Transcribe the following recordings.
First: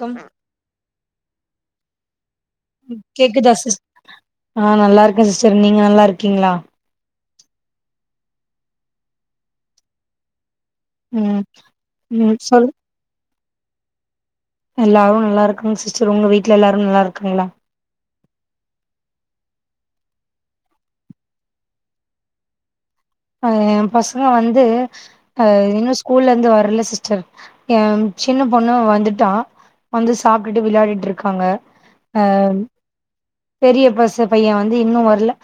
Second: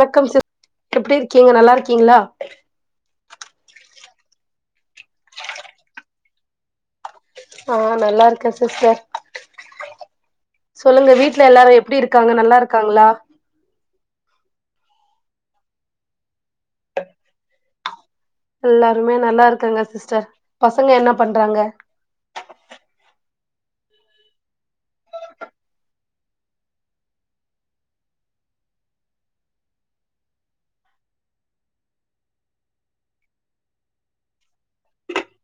come sis எப்டி இருக்கீங்கோ நல்லாருக்கீங்ளா கேக்குதா சிஸ் ஆ நல்லாருக்கே சிஸ்டர் நீங்க நல்லா இருக்கீங்ளா ஆ நல்லாருக்கே சிஸ்டர் சொல்லுங்க ம் வீட்ல எல்லாரு எப்டி இருக்காங்க ம் சொல்லு நல்லாருக்காங்ளா எல்லாரு நல்லாருக்காங் சிஸ்டர் உங்க வீட்ல எல்லாரு நல்லாருக்காங்ளா எல்லாருமே நல்லாருக்காங்க சிஸ்டர் பசங்க என்ன பண்றாங்க எ பசங்க வந்து ஆ இன்னு ஸ்கூல்லந்து வர்ல சிஸ்டர் எ சின்ன பொண்ணு வந்துட்டா வந்து சாப்டுட்டு விளயாடிட்ருக்காங்க ஆ பெரிய பஸ்ஸு பையேன் வந்து இன்னு வர்ல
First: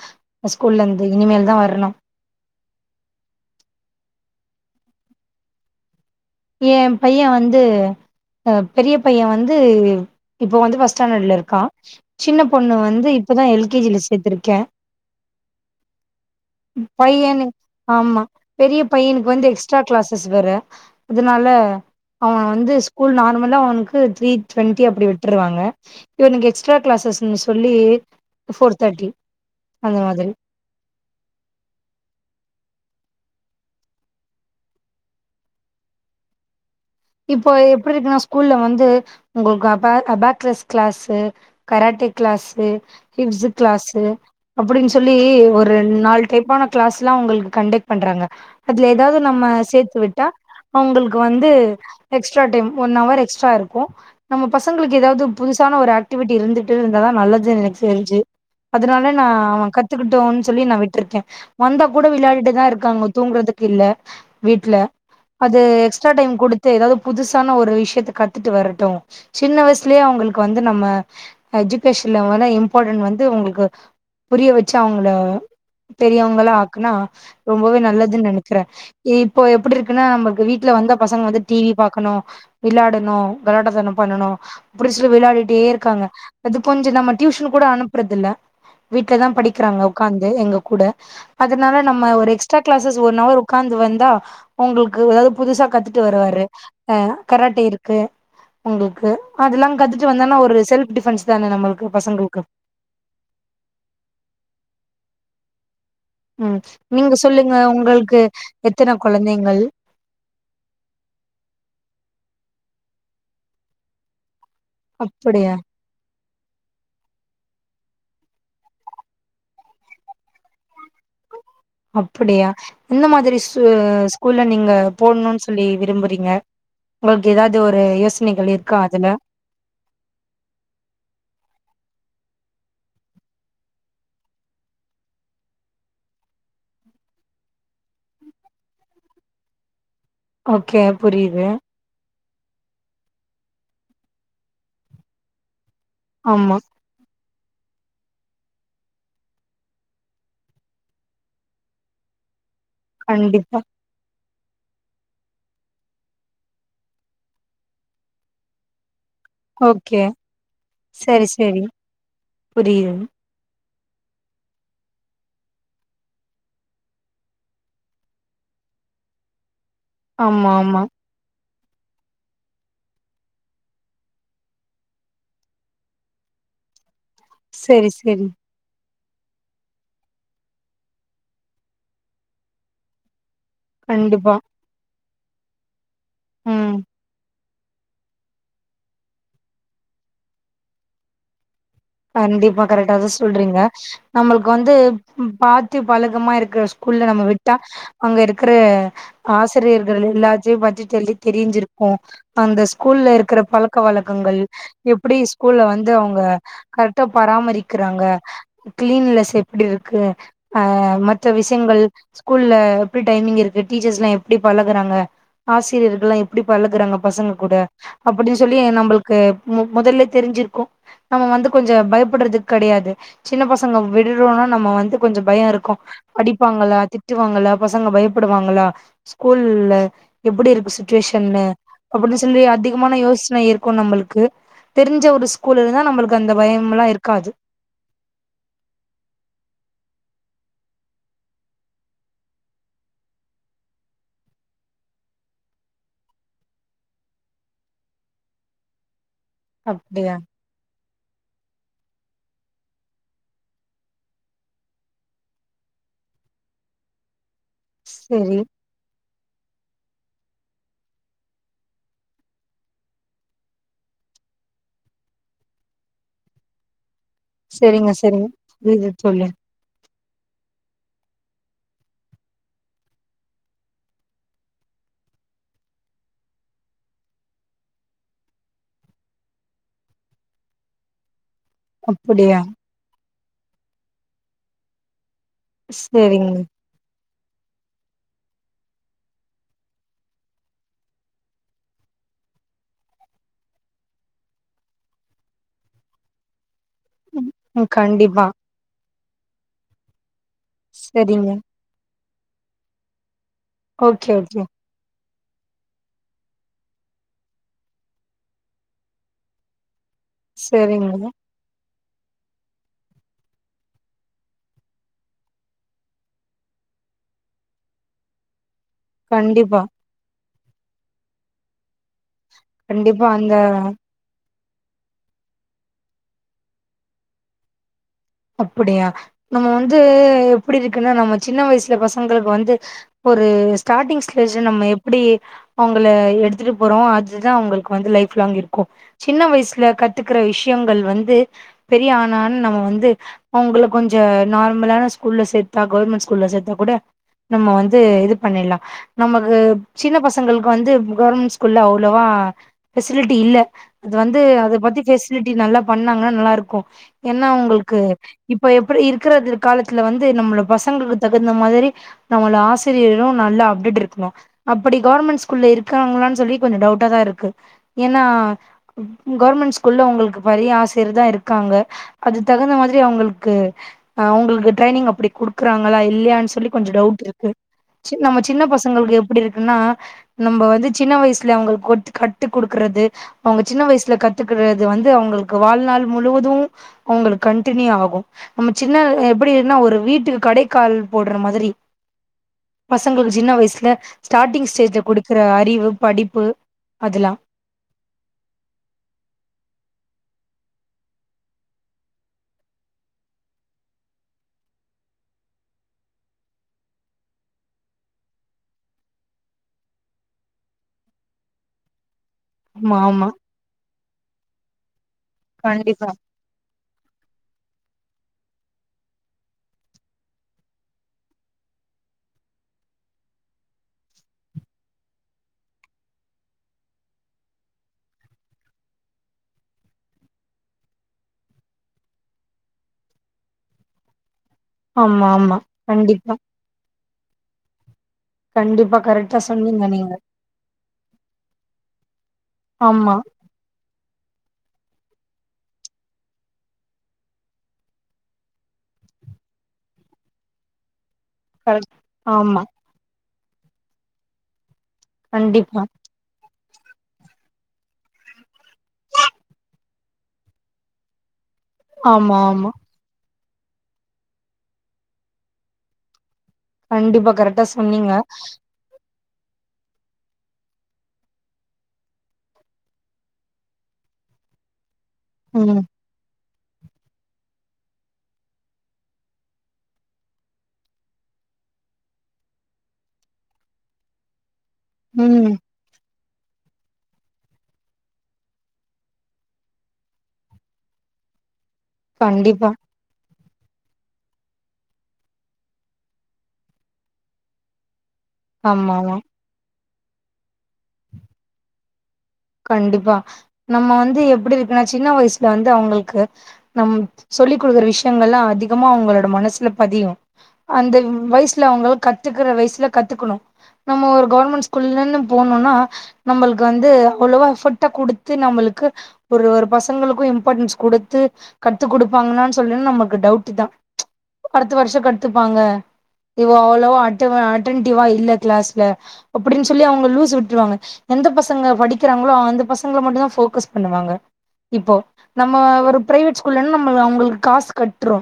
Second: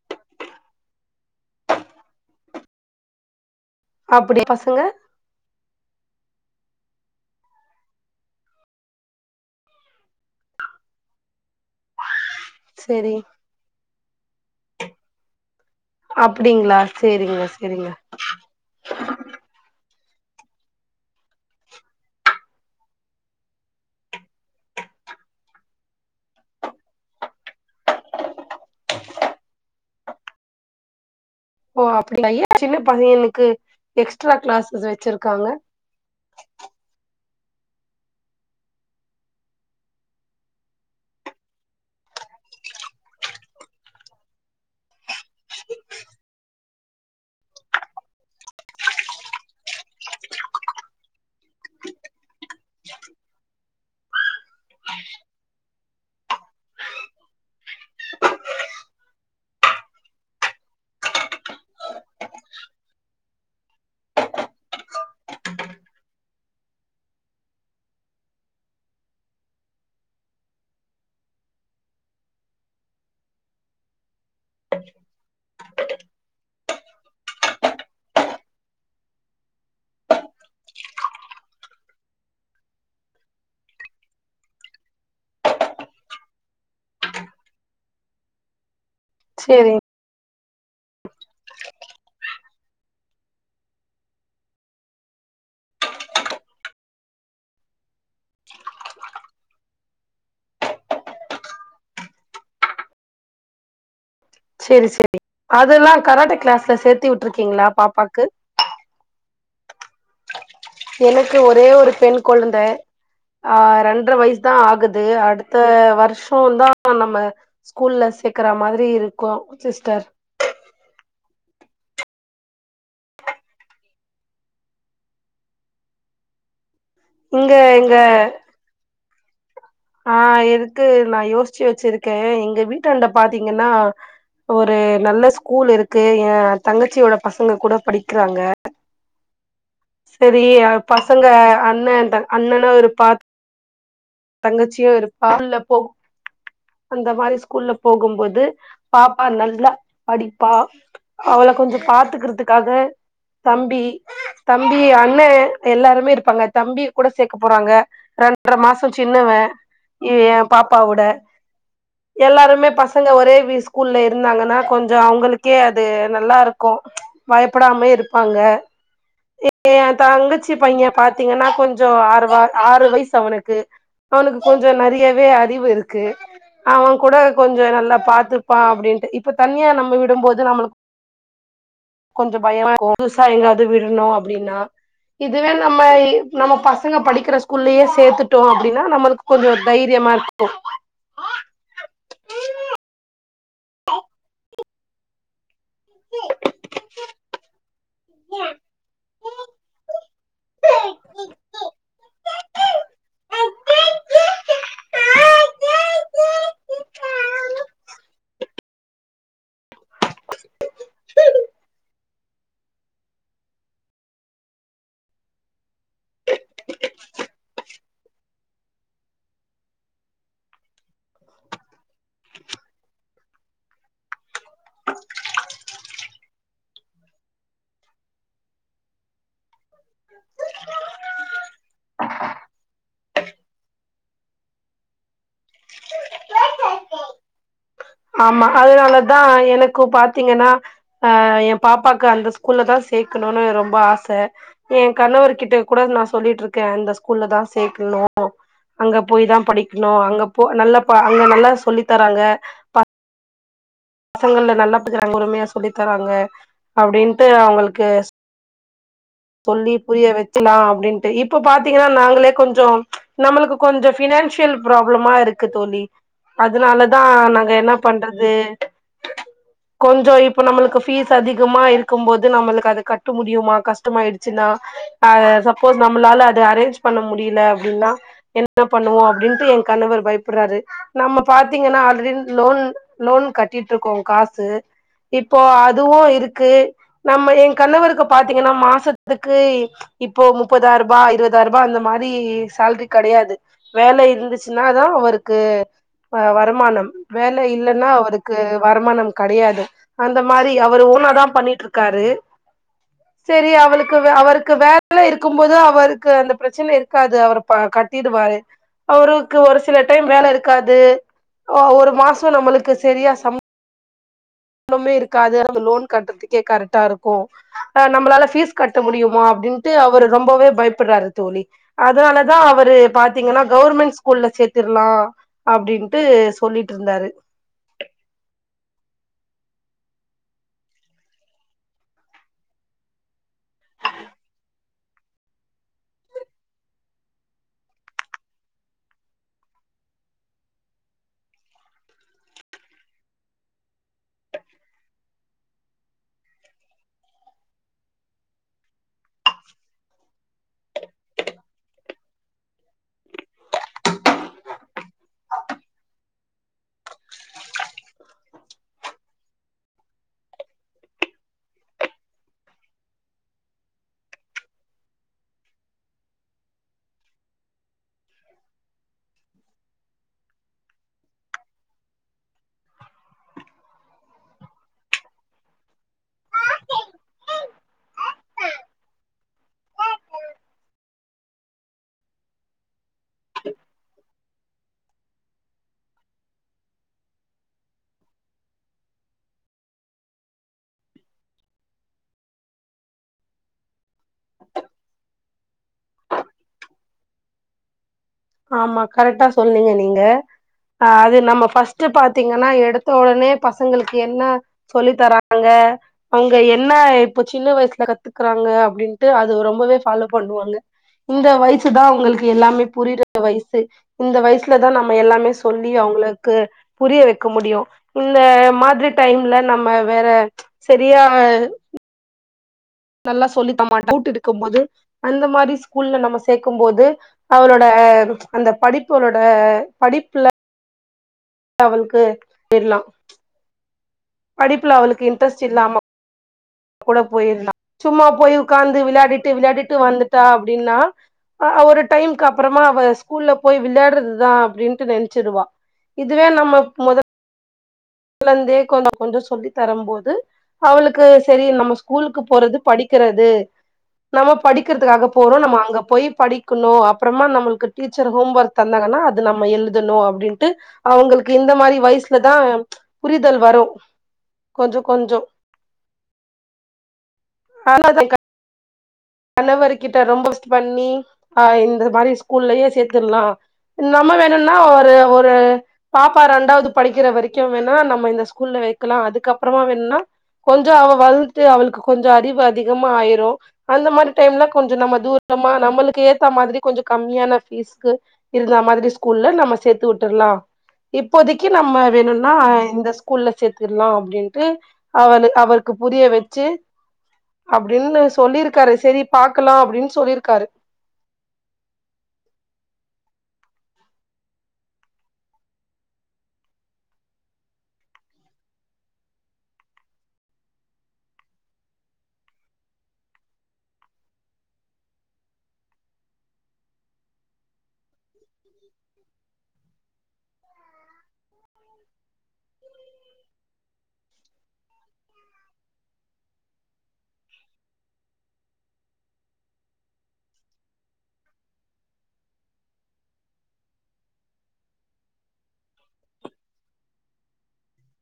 ஸ்கூல்லந்து இனிமேல் தா வர்னு அப்டி பசங்க ஏ பையே வந்து ஆ பெரிய பையே வந்து இப்போ வந்து ஃபஸ்ட் ஸ்டாண்டர்ட்லருக்கா சின்ன பொண்ணு வந்து சேரி இப்ப தா எல் கே ஜி ல சேத்துருக்கே அப்டிங்களா சேரிங்க பையனுக் சேரிங்க ஆமா பெரிய பையனுக்கு வந்து எக்ஸ் ட்ரா கிளாஸஸ் வேற அதனால அவெ வந்து ஸ்கூல் நார்மலா அவனுக்கு த்ரீ டுவெண்ட்டி அப்டி விட்ருவாங்க இவனுக்கு எக்ஸ்ட்ரா கிளாஸஸ்னு சொல்லி ஃபோர் தேர்ட்டி அந்த மாதிரி ஓ அப்டியா ஏ சின்ன பையனுக்கு எக்ஸ்ட்ரா கிளாஸஸ் வச்சிருக்காங்க இப்போ எப்பிருக்குன்னா ஸ்கூல்ல வந்து உங்களுக்கு அபா அபாக்லஸ் கிளாஸு கராட்டே கிளாஸு ஹிப்ஸு கிளாஸு அப்டின் சொல்லி ஒரு ரெண் நால் டைப்பான கிளாஸ்லா உங்களுக்கு கண்டெக்ட் பண்றாங்க அதுல எதாது நம்ம சேத்து விட்டா அவுங்ளுக்கு வந்து எக்ஸ்ட்ரா டைம் ஒன் அவர் எக்ஸ்ட்ராருக்கு நம்ம பசங்களுக்கு எதாவ்து புதுசான ஒரு ஆக்டிவிட்டி இருந்துட்ருந்தாதா நல்லதுனு எனக்கு தெரிஞ்சு அதுனால நா அவே கத்துக்கட்டுன் சொல்லி நா விட்ருக்கே வந்தா கூட விளாடிட்டேதா இருக்காங்க தூங்றதுக்கில்ல வீட்ல அது எக்ஸ்ட்ரா டைம் குடு த்து எதாவ்து புதுசான ஒரு விஷ்யத்த கத்துட்டு வரட்டு சின்ன வய்சுலே அவுங்களுக்கு வந்து நம்ம எஜுகேஷன் லெவல்ல இம்பார்டன்ட் வந்து உங்களுக்கு புரிய வச்சு அவுங்கள பெரியோங்களா ஆக்குனா ரொம்பவே நல்லதுன் நெனைக்கிறே இப்போ எப்டிருக்குன்னா நமக்கு வீட்ல வந்தா பசங்க வந்து டிவி பாக்கனு விளாடணு கலாட்டாத்தனோ பண்ணனு புடிச்சிட்டு விளாடிட்டே இருக்காங்க அது கொஞ்சோ நம்ம டியூஷன் கூட அனுப்றதில்ல வீட்லதா சேரி படிக்கிறாங்க உக்காந்து எங்க கூட அதனால நம்ம ஒரு எக்ஸ்ட்ரா கிளாசஸ் ஒன் அவர் உக்காந்து வந்தா உங்களுக்கு ஏதாது புதுசா கத்துட்டு வருவாரு ஆ கரட்ட இருக்கு உங்களுக்கு அதெல்லா கத்துட்டு வந்தேன்னா ஒரு செல்ஃப் டிஃபென்ஸ் தானே நம்மளுக்கு பசங்களுக்கு சேரி சே அதெல்லா கராட்டே ம் கிளாஸ்ல சேத்தி நீங்க சொல்லுங்க விட்ருக்கீங்ளா உங்களுக்கு பாப்பாக்கு எத்தன கொழந்தைங்கள் எனக்கு ஒரே ஒரு பெண் கொழ்ந்த ஆ ரெண்ர வய்சு தா ஆ குது அப்படியா அடுத்த வர்ஷோ தா நம்ம ஸ்கூல்ல சேக்குற மாரி இரு கோ சிஸ்டர் அப்பிடியா எந்த மாதிரி ஸு ஸ்கூல்ல நீங்க போட்னுன் சொல்லி விரும்புறீங்க உங்களுக்கு இங்க எதாவ்து ஒரு எங்க யோசனைகள் இருக்கா அதுல ஆ இருக்கு நா யோச்சு வச்சிருக்கே எங்க வீட்டாண்ட பாத்தீங்கன்னா ஒரு நல்ல ஸ்கூல் இருக்கு ஏ தங்கச்சியோட பசங்க கூட படிக்கிறாங்க செரியா ஓகே பசங்க புரியுது அண்ணே அண்ணனு இருப்பா தங்கச்சியு இருப்பா ஆமா அந்த மாதிரி ஸ்கூல்ல போகும்போது பாப்பா நல்லா படிப்பா அவள கொஞ்ச பாத்துக்கறதுக்காக கண்டிப்பா தம்பி தம்பி அண்ண எல்லாருமே இருப்பாங்க தம்பி கூட சேக்க போறாங்க ரெண்டர மாச சின்னவ ஓகே ஏ பாப்பாவோட சரி சரி எல்லாருமே புரியுது பசங்க ஒரே விஷ் ஸ்கூல்ல இருந்தாங்கன்னா கொஞ்ச அவங்களுக்கே அது நல்லாருக்கு பயப்படாம இருப்பாங்க ஏ அந் ஆமா தங்கச்சி ஆமா பைய பாத்தீங்கன்னா கொஞ்ச ஆறுவ ஆறு வயசு அவனுக்கு அவனுக்கு கொஞ்ச நெறையவே அறிவு இருக்கு அவ கூட கொஞ்ச சரி நல்லா சரி பாத்து பா அப்டின்ட்டு இப்ப தனியா நம்ம விடும்போது நம்மளுக் கொஞ்ச பயமா இருக்கு புதுசா எங்காவது விட்ணு கண்டிப்பா அப்டின்னா இதுவே நம்ம நம்ம ம் பசங்க படிக்கிற ஸ் கூல்லேயே சேத்துட்டோ அப்டின்னா நம்மளுக்கு கொஞ்ச தைரியமா இருக்கு கண்டிப்பா கரெக்டா தா சொல்றீங்க நம்மளுக்கு வந்து ம் பாத்து த்து பழக்கமா இருக்குற ஸ்கூல்ல நம்ம விட்டா அங்க இருக்குற ஆசிரியர்கள் எல்லாத்தையு பத்தி டெல்லி தெரிஞ்சிருக்கு அந்த ஸ்கூல்ல இருக்கிற பழக்க வழக்கங்கள் எப்டி ஸ்கூல்ல வந்து அவுங்க ட்ட பராமரிக்கிறாங்க கிளீன்லஸ் எப்டி இருக்கு ஆ மற்ற விஷயங்கள் ஸ்கூல்ல எப்டி டைமிங் இருக்கு டீச்சர்ஸ் எல்லா எப்டி பழகுறாங்க ஆசிரியர்கள்லா எப்டி பழகுறாங்க பசங்க கூட அப்டின்னு சொல்லி நம்பளுக்கு மொ மொதல்ல தெரிஞ்சுருக்கு நம்ம வந்து கொஞ்ச பயப்படுறது கெடையாது சின்ன பசங்க விடுறோனா நம்ம வந்து கொஞ்ச பய இருக்கு அடிப்பாங்களா திட்டுவாங்களா பசங்க பயப்படுவாங்களா ஸ்கூல்ல எப்டி இருக்கு சுச்சுவேஷன்னு அப்டின்னு சொல்லி அதிகமான யோசனை இருக்கு நம்மளுக்கு தெரிஞ்ச ஒரு ஸ்கூல் இருந்தா நம்மளுக் அந்த பயம் எல்லா இருக்காது ஆமா அதனால தா எனக்கு பாத்தீங்கன்னா ஆ ஏ பாப்பாக்கு அந்த ஸ்கூல்ல தா சேக்கணுன்னு ரொம்ப ஆச ஏ கணவர்கிட்ட கூட நா சொல்லிட்டு இருக்கே அந்த ஸ்கூல்ல தா சேக்கணு அங்க போய் தா படிக்கணு அப்டியா அங்க போ நல்ல ப அங்க நல்லா சொல்லித் தராங்க பசங்கள நல்லா பாக்குறாங்க பொறுமையா சொல்லி தராங்க அப்டின்ட்டு அவுங்களுக் செரி சொல்லி புரிய வச்சுலா அப்டின்ட்டு இப்ப பாத்தீங்கன்னா நாங்களே கொஞ்ச நம்மளுக்கு கொஞ்ச ஃபினான்சியல் ப்ராப்ளமா இருக்கு தோழி அதனாலதா நா அங்க என்ன செரிங்க செரிங்க பண்றது புரியுது தோழி கொஞ்ச இப்ப நம்மளுக்கு ஃபீஸ் அதிகமா இருக்கும் போது நம்மளுக்கு அத கட்ட முடியுமா கஷ் ட்டமாயிடுச்சின்னா அ சப்போஸ் நம்மளால அது அரேஞ்ச் பண்ண முடியல அப்டின்னா என்ன பண்ணுவோ அப்டின்ட்டு என் கணவர் பயப்பர்றாரு நம்ம பாத்தீங்கன்னா ஆல்ரெடி அப்படியா லோன் லோன் கட்டிக்கிட்ருக்கோ காசு இப்போ அதுவு செரிங்க இருக்கு நம்ம எங் கணவருக்கு பாத்தீங்கன்னா மா சத்துக்கு இப்போ முப்பதாயி ரூபா இருபதாயி ரூபா அந்த மாரி சேல்ரி கெடையாது வேலை இருந்துச்சுன்னா தா அவருக்கு ஆ வருமானம் வேலை ம் இல்லன்னா கண்டிப்பா அவருக்கு வருமானம் கெடையாது அந்த மாரி அவரு ஓனா தா செரிங்க பண்ணிட்டு இருக்காரு சரி அவளுக்கு ஓகே வே ஓகே அவருக்கு வ ல இருக்கும் போது அவருக்கு அந்த பிரச்சன இருக்காது அவரு ப கட்டிடுவாரு அவருக்கு ஒரு ஸ் சில டைம் வேல இருக்காது செரிங்க ஆ ஒரு மாச நம்மளுக்கு சரியா சம் ண்ணமே இருக்காது அந்த லோன் கட்றதுக்கே கரெக்டா இருக்கு ஆ நம்பளால ஃபீஸ் கட்ட முடியுமா கண்டிப்பா அப்டின்ட்டு அவர் ரொம்பவே பயப்பட்றாரு தோழி அதனால அதா அவரு கண்டிப்பா அந்த பாத்தீங்கனா கவர்மெண்ட் ஸ்கூல்ல சேத்திரலா அப்டின்ட்டு சொல்லிட்ருந்தாரு அப்படியா நம்ம வந்து எப்டி இருக்குன்னா நம்ம சின்ன வயசுல பசங்களுக்கு வந்து ஒரு ஸ்டாட்டிங் ஸ்டேஜ்ல நம்ம எப்டி அவங்கள எடுத்துட்டு போறோ அதுதா அவுங்களுக்கு வந்து லைஃப் லாங் இருக்கு சின்ன வயசுல கத்துக்கற விஷயங்கள் வந்து பெரிய ஆனான் நம்ம வந்து அவுங்கள கொஞ்ச நார்மலான ஸ்கூல்ல சேத்தா கூ கவர்மெண் ஸ்கூல்ல சேத்தா கூட நம்ம வந்து இது பண்ணில்லா நமக்கு சின்ன பசங்களுக்கு வந்து கவர்மெண் ஸ்கூல்ல அவ்ளோவா ஃபெசிலிட்டி இல்ல அது வந்து அது பத்தி ஃபெசிலிட்டி நல்லா பண்ணாங்னா நல்லாருக்கு ஏன்னா உங்களுக்கு இப்ப எப்படி இருக்கறது காலத்துல வந்து நம்மள பசங்களுக்கு தகுந்த மாதிரி நம்மள ஆசிரியரு நல்லா அப்டேட் இருக்கணு அப்படி கவர்மெண் ஸ்கூல்ல இருக்காங்ளான் சொல்லி கொஞ்ச டவுட்டாதாஇருக்கு ஏன்னா க கவர்மெண்ட் ஸ்கூல்ல உங்களுக்கு பரிய ஆசியர் தா இருக்காங்க அது தகுந்த மாதிரி அவுங்கள்க்கு அவ்ங்ளுக்கு ட்ரைனிங் அப்படி குடுக்குறாங்களா இல்லையான் சொல்லி கொஞ்ச டவுட் இருக்கு செ நம்ம சின்ன பசங்களுக்கு எப்டி இருக்குன்னா நம்ம வந்து சின்ன வயசுல அவுங்களுக்கு கொட் கட்டு குடுக்கறது அவுங்க சின்ன வயசுல கத்துக்கறது வந்து அவுங்களுக்கு வாழ்நாள் முழுவது அவுங்களுக்கு கன்ட்டினியூ ஆகு நம்ம சின்ன எப்படினா ஒரு வீட்டுக்கு கடைக்கால் போட்ற மாதிரி பசங்களுக்கு சின்ன வயசுல ஸ்டார்டிங் ஸ்டேஜ்ல குடுக்குற அறிவு படிப்பு அதெலா ஆமா கரெக்டா சொன்னிங்க நீங்க அ அது நம்ம ஃபர்ஸ்ட்டு பாத்தீங்கன்னா எடுத்த ஒடனே பசங்களுக்கு என்ன சொல்லி தராங்க அவுங்க என்ன இப்ப சின்ன வயசுல கத்துக்குறாங்க அப்டின்ட்டு அது ரொம்பவே ஃபாலோ பண்ணுவாங்க இந்த வயஸ் சுதா அவுங்களுக்கு எல்லாமே ஆமா புரியற ஆமா வயசு இந்த வயசுல தா நம்ம எல்லாமே சொல்லி கண்டிப்பா அவுங்கள க்கு புரிய வக்க முடியு இந்த மாதிரி டைம்ல நம்ம வேற சரியா நல்லா சொல்லி த [inaudible] மாட்டோ [inaudible] கூட்டுடுக்கும் போது அந்த மாரி ஸ்கூல்ல நம்ம சேக்கும் போது அவளோட அந்த படிப்பு அவ்ளோட படிப்புல அவுளுக்கு எல்லா படிப்புல ஆமா அவுளுக்கு ஆமா இன்ட்ரெஸ்ட் இல்லாம கண்டிப்பா கூட போயிர்லா சும்மா போய் கண்டிப்பா உக்காந்து கரெக்டா விளையாடிட்டு சொன்னீங்க விளையாடிட்டு நீங்க வந்துட்டா அப்டின்னா ஆ ஒரு டைம்கு அப்பறமா அவ ஆமா ஸ்கூல்ல போய் விளையாட்றதுதா அப்டின்ட்டு நென்ச்சுருவா இதுவே நம்ம மொத கொழந்தே கொஞ்சொ கொஞ்சொ சொல்லி தரும்போது அவளுக்கு செரி நம்ம கரெக்ட் ஸ்கூலுக்கு ஆமா போறது படிக்கிறது நம்ம படிக்கிறதுக்காக போறோ நம்ம கண்டிப்பா அங்க போய் படி க்கணு அப்றொமா நம்மளுக்கு டீச்சர் ஹோம் வர்க் தந்தாங்கன்னா அது நம்ம எழுதணு அப்டின்ட்டு அவ்ங்களுக்கு இந்த மாரி ஆமா வய்சுலதா ஆமா புரிதல் வரு கொஞ்சொ கொஞ்சொ கண்டிப்பா கரெக்டா அ சொன்னீங்க கணவர் கிட்ட ரொம் [inaudible] பஸ்ட் பண்ணி அ இந்த மாரி ஸ்கூல்லயே சேத்திர்லா நம்ம வேணுன்னா ஒரு ஒரு ம் பாப்பா ரெண்டாவ்து படிக்கிற வரைக்கு வேணா நம்ம இந்த ஸ்கூல்ல வெக்கலா அதுக்கப்பறமா வேண்னா கொஞ்சொ அவ வள்த்தி அவளுக்கு கொஞ்சொ அறிவு அதிகமா ஆயிரு அந்த மாரி டைம்ல கொஞ்சொ நம்ம ம் தூரமா நம்மளுக்கு ஏத்த மாதிரி கொஞ்சொ கம்மியான ஃபீஸுக்கு இருந்த மாதிரி ஸ்கூல்ல நம்ம சேத்து உட்டர்லா இப்போதெக்கி நம்ம வேணுனா கண்டிப்பா அ இந்த ஸ் ஸ்கூல்ல சேத்திர்லா அப்டின்ட்டு அவனு அவளுக்கு புரிய வெச்சு அப்டின் னு ஆமா சொல்லிர்க்காரு ஆமா செரி பாக்கலா அப்டின் சொல்லிர்க்காரு கண்டிப்பா நம்ம வந்து எப்பிடி இருக்குன்ன சின்ன வய்சுல வந்து அவ்ங்களுக்கு நம் சொல்லி குடுக்குற விஷயங்கள்லா அதிகமா அவங்களோட மனசுல பதியு அந்த வ வய்சுல அவ்ங்க கத்துக்குற வய்சுல கத்துக்கணு நம்ம ஒரு கவர்மண்ட் ஸ்கூல்லன் போனோனா நம்மளுக்கு வந்து அவ்ளொவா எஃபட்டா குடுத்து நம்மளுக்கு ஒரு ஒரு பசங்களுக்கும் இம்பாட்டன்ஸ் குடுத்து கத்து குடுப்பாங்கன்னான் சொல்லன்னா நமக்கு டவுட்டுதா அடுத்த வருஷொ கத்துப்பாங்க இவோ அவ்ளோவோ அட்ட அட்டென்டிவா இல்ல க்ளாஸ்ல அப்டின்னு சொல்லி அவுங்க லூஸ் விட்ருவாங்க எந்த பசங்க படி க்கெறாங்களோ அந்த பசங்கள மட்டுந்தா ஃபோக்கஸ் பண்ணுவாங்க இப்போ நம்ம ஒரு ப்ரைவேட் ஸ்கூல்லன்னா நம்ம அவ்ங்களுக்கு காசு கட்றோ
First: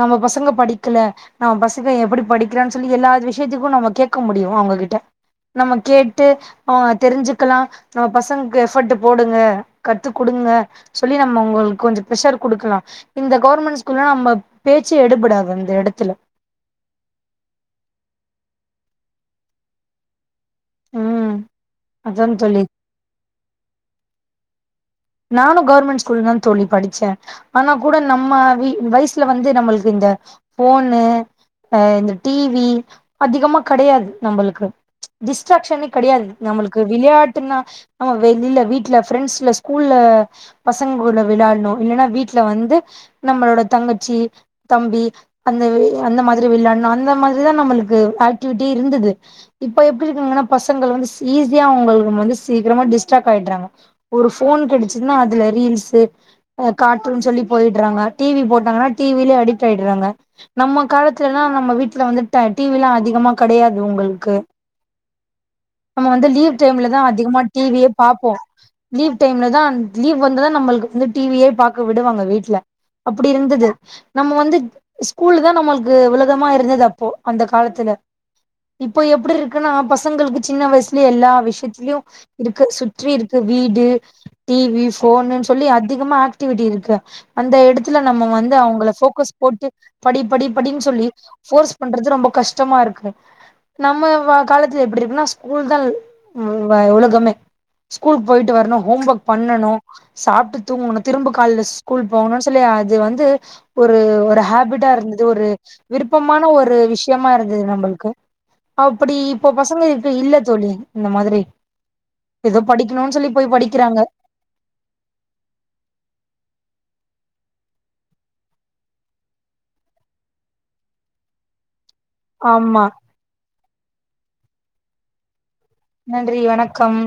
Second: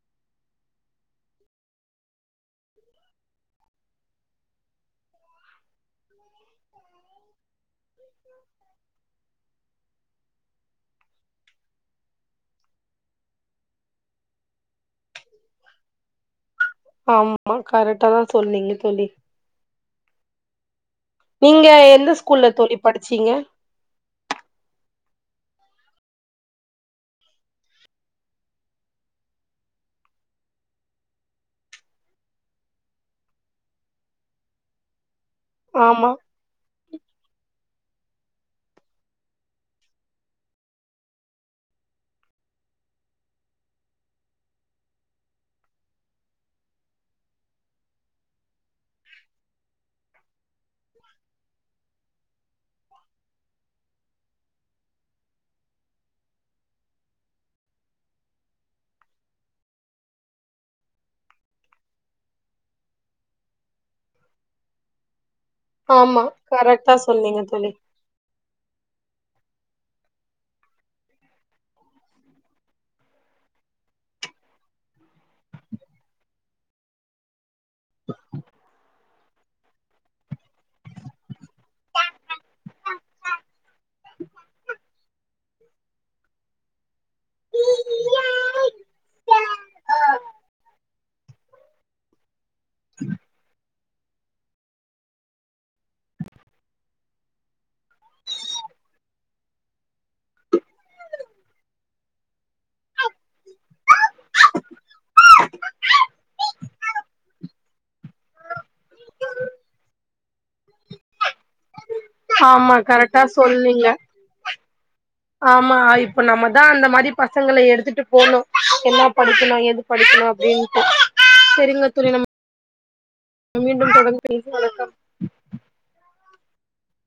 நம்ம பசங்க படிக்கல நம்ம பசக்க எப்பிடி படிக்கிறான்னு சொல்லி எல்லா இ விஷயத்துக்கு நம்ம கேக்க முடியு அவுங்ககிட்ட நம்ம கேட்டு அவ தெருஞ்சுக்கலா நம்ம பசங்களுக்கு எஃபோட்டு போடுங்க கத்து குடுங்க சொல்லி நம்ம உங்களுக்கு கொஞ்சொ தெ ப்ரெஷர் குடுக்கலா இந்த கவர்மண்ட் ஸ்கூல்ல நம்ம பேச்சு எடுபடாது அந்த எடத்துல ஆமா கரட்டாதா சொல்னீங்க தோழி ம் நீங்க எந்த ஸ்கூல்ல தோழி படிச்சீங்க நானு கவர்மண்ட் ஸ்கூல்லா தோழி படிச்சே ஆனா கூட நம்ம வீ வய்சுல வந்து நம்மளுக்கு இந்த ஃபோன்னு அ இந்த டி வி அதிகமா கடயாது நம்பளுக்கு டிஸ்ட்ராக்ஷனே ஆமா கடையாது நம்பளுக்கு விளயாட்டுன்னா நம்ம வெளில வீட்ல ஃப்ரெண்ட்ஸ்ல சு கூல்ள பசங்கங்கூட விளாட்ணும் இல்லன்னா வீட்ல வந்து நம்மளோட தங்கச்சி தம்பி அந்த அந்த மாதிரி விளாட்னு அந்த மாதிரிதா நம்மளுக்கு ஆக்டிவிட்டி இருந்துது இப்ப எப்டி இருக்குங்கன்னா பசங்கள வந்து சி ஈஸியா அவுங்களுக்கு வந்து சீக்கரமா டிஸ்ட்ராக்ட் ஆயிட்றாங்க ஒரு ஃபோன் கெடச்சுதுன்னா அதுல ரீல்ஸ்சு அ கார்டூன் சொல்லி போயிட்றாங்க டிஸவி போட்டாங்கன்னா டி வி லியே அடிக்ட் ஆயிட்றாங்க நம்ம காலத்துலல்லா நம்ம வீட்ல வந்து ட டி வி ல்லா அதிகமா கடையாது உங்குள்க்கு நம்ம ஆமா வந்து லீவ் கரெக்டா டைம்லதா அதிகமா சொன்னீங்க டி தோழி வி யே பாப்போ லீவ் டைம்ல தா லீவ் வந்துதா நம்ளுக்கு வந்து டி வி யே பாக்க விடுவாங்க வீட்ல அப்புடி இருந்துது நம்ம வந்து ஸ்கூல்லு தா நம்முளுக்கு உலகமா இருந்துது அப்போ அந்த காலத்துல இப்போ எப்டி இருக்குன்னா பசங்களுக்கு சின்ன வய்சுலயே எல்லா விஷ்யத்திலியு இருக்கு சுற்றி இருக்கு வீடு டிவி போன்னுன்னு சொல்லி அதிகமா ஆக்டிவிட்டி இருக்கு அந்த இடத்துல வந்து அவங்கள போக்கஸ் போட்டு படி படி படின்னு சொல்லி போர்ஸ் பண்றது ரொம்ப கஷ்டமா இருக்கு நம்ம காலத்துல எப்படி இருக்குனா ஸ்கூல் தான் உலகமே ஸ்கூலுக்கு போயிட்டு வரணும் ஹோம் ஒர்க் பண்ணணும் சாப்ட்டு தூங்கணும் திரும்ப கால்ல ஸ்கூல் போகணும்ன்னு சொல்லி அது வந்து ஒரு ஒரு ஹேபிட்டா இருந்தது ஒரு விருப்பமான ஒரு விஷயமா இருந்தது நம்மளுக்கு அப்புடி இப்போ பசங்க இப்ப இல்ல தோழி இந்த மாதிரி ஏதோ ஆமா படிக்கணும்ன்னு கரெக்டா சொல்லி போய் படிக் சொன்னீங்க ஆமா இப்ப நம்மதான் அந்த மாதிரி பசங்கள எடுத்துட்டு போணும் என்ன படிக்கணும் எது படிக்கெணு அப்டின்ட்டு செரிங்க தோழி நம் ஆமா மீண்டும் தொடர்ந்து பேச வணக்கம் நன்றி வணக்கம்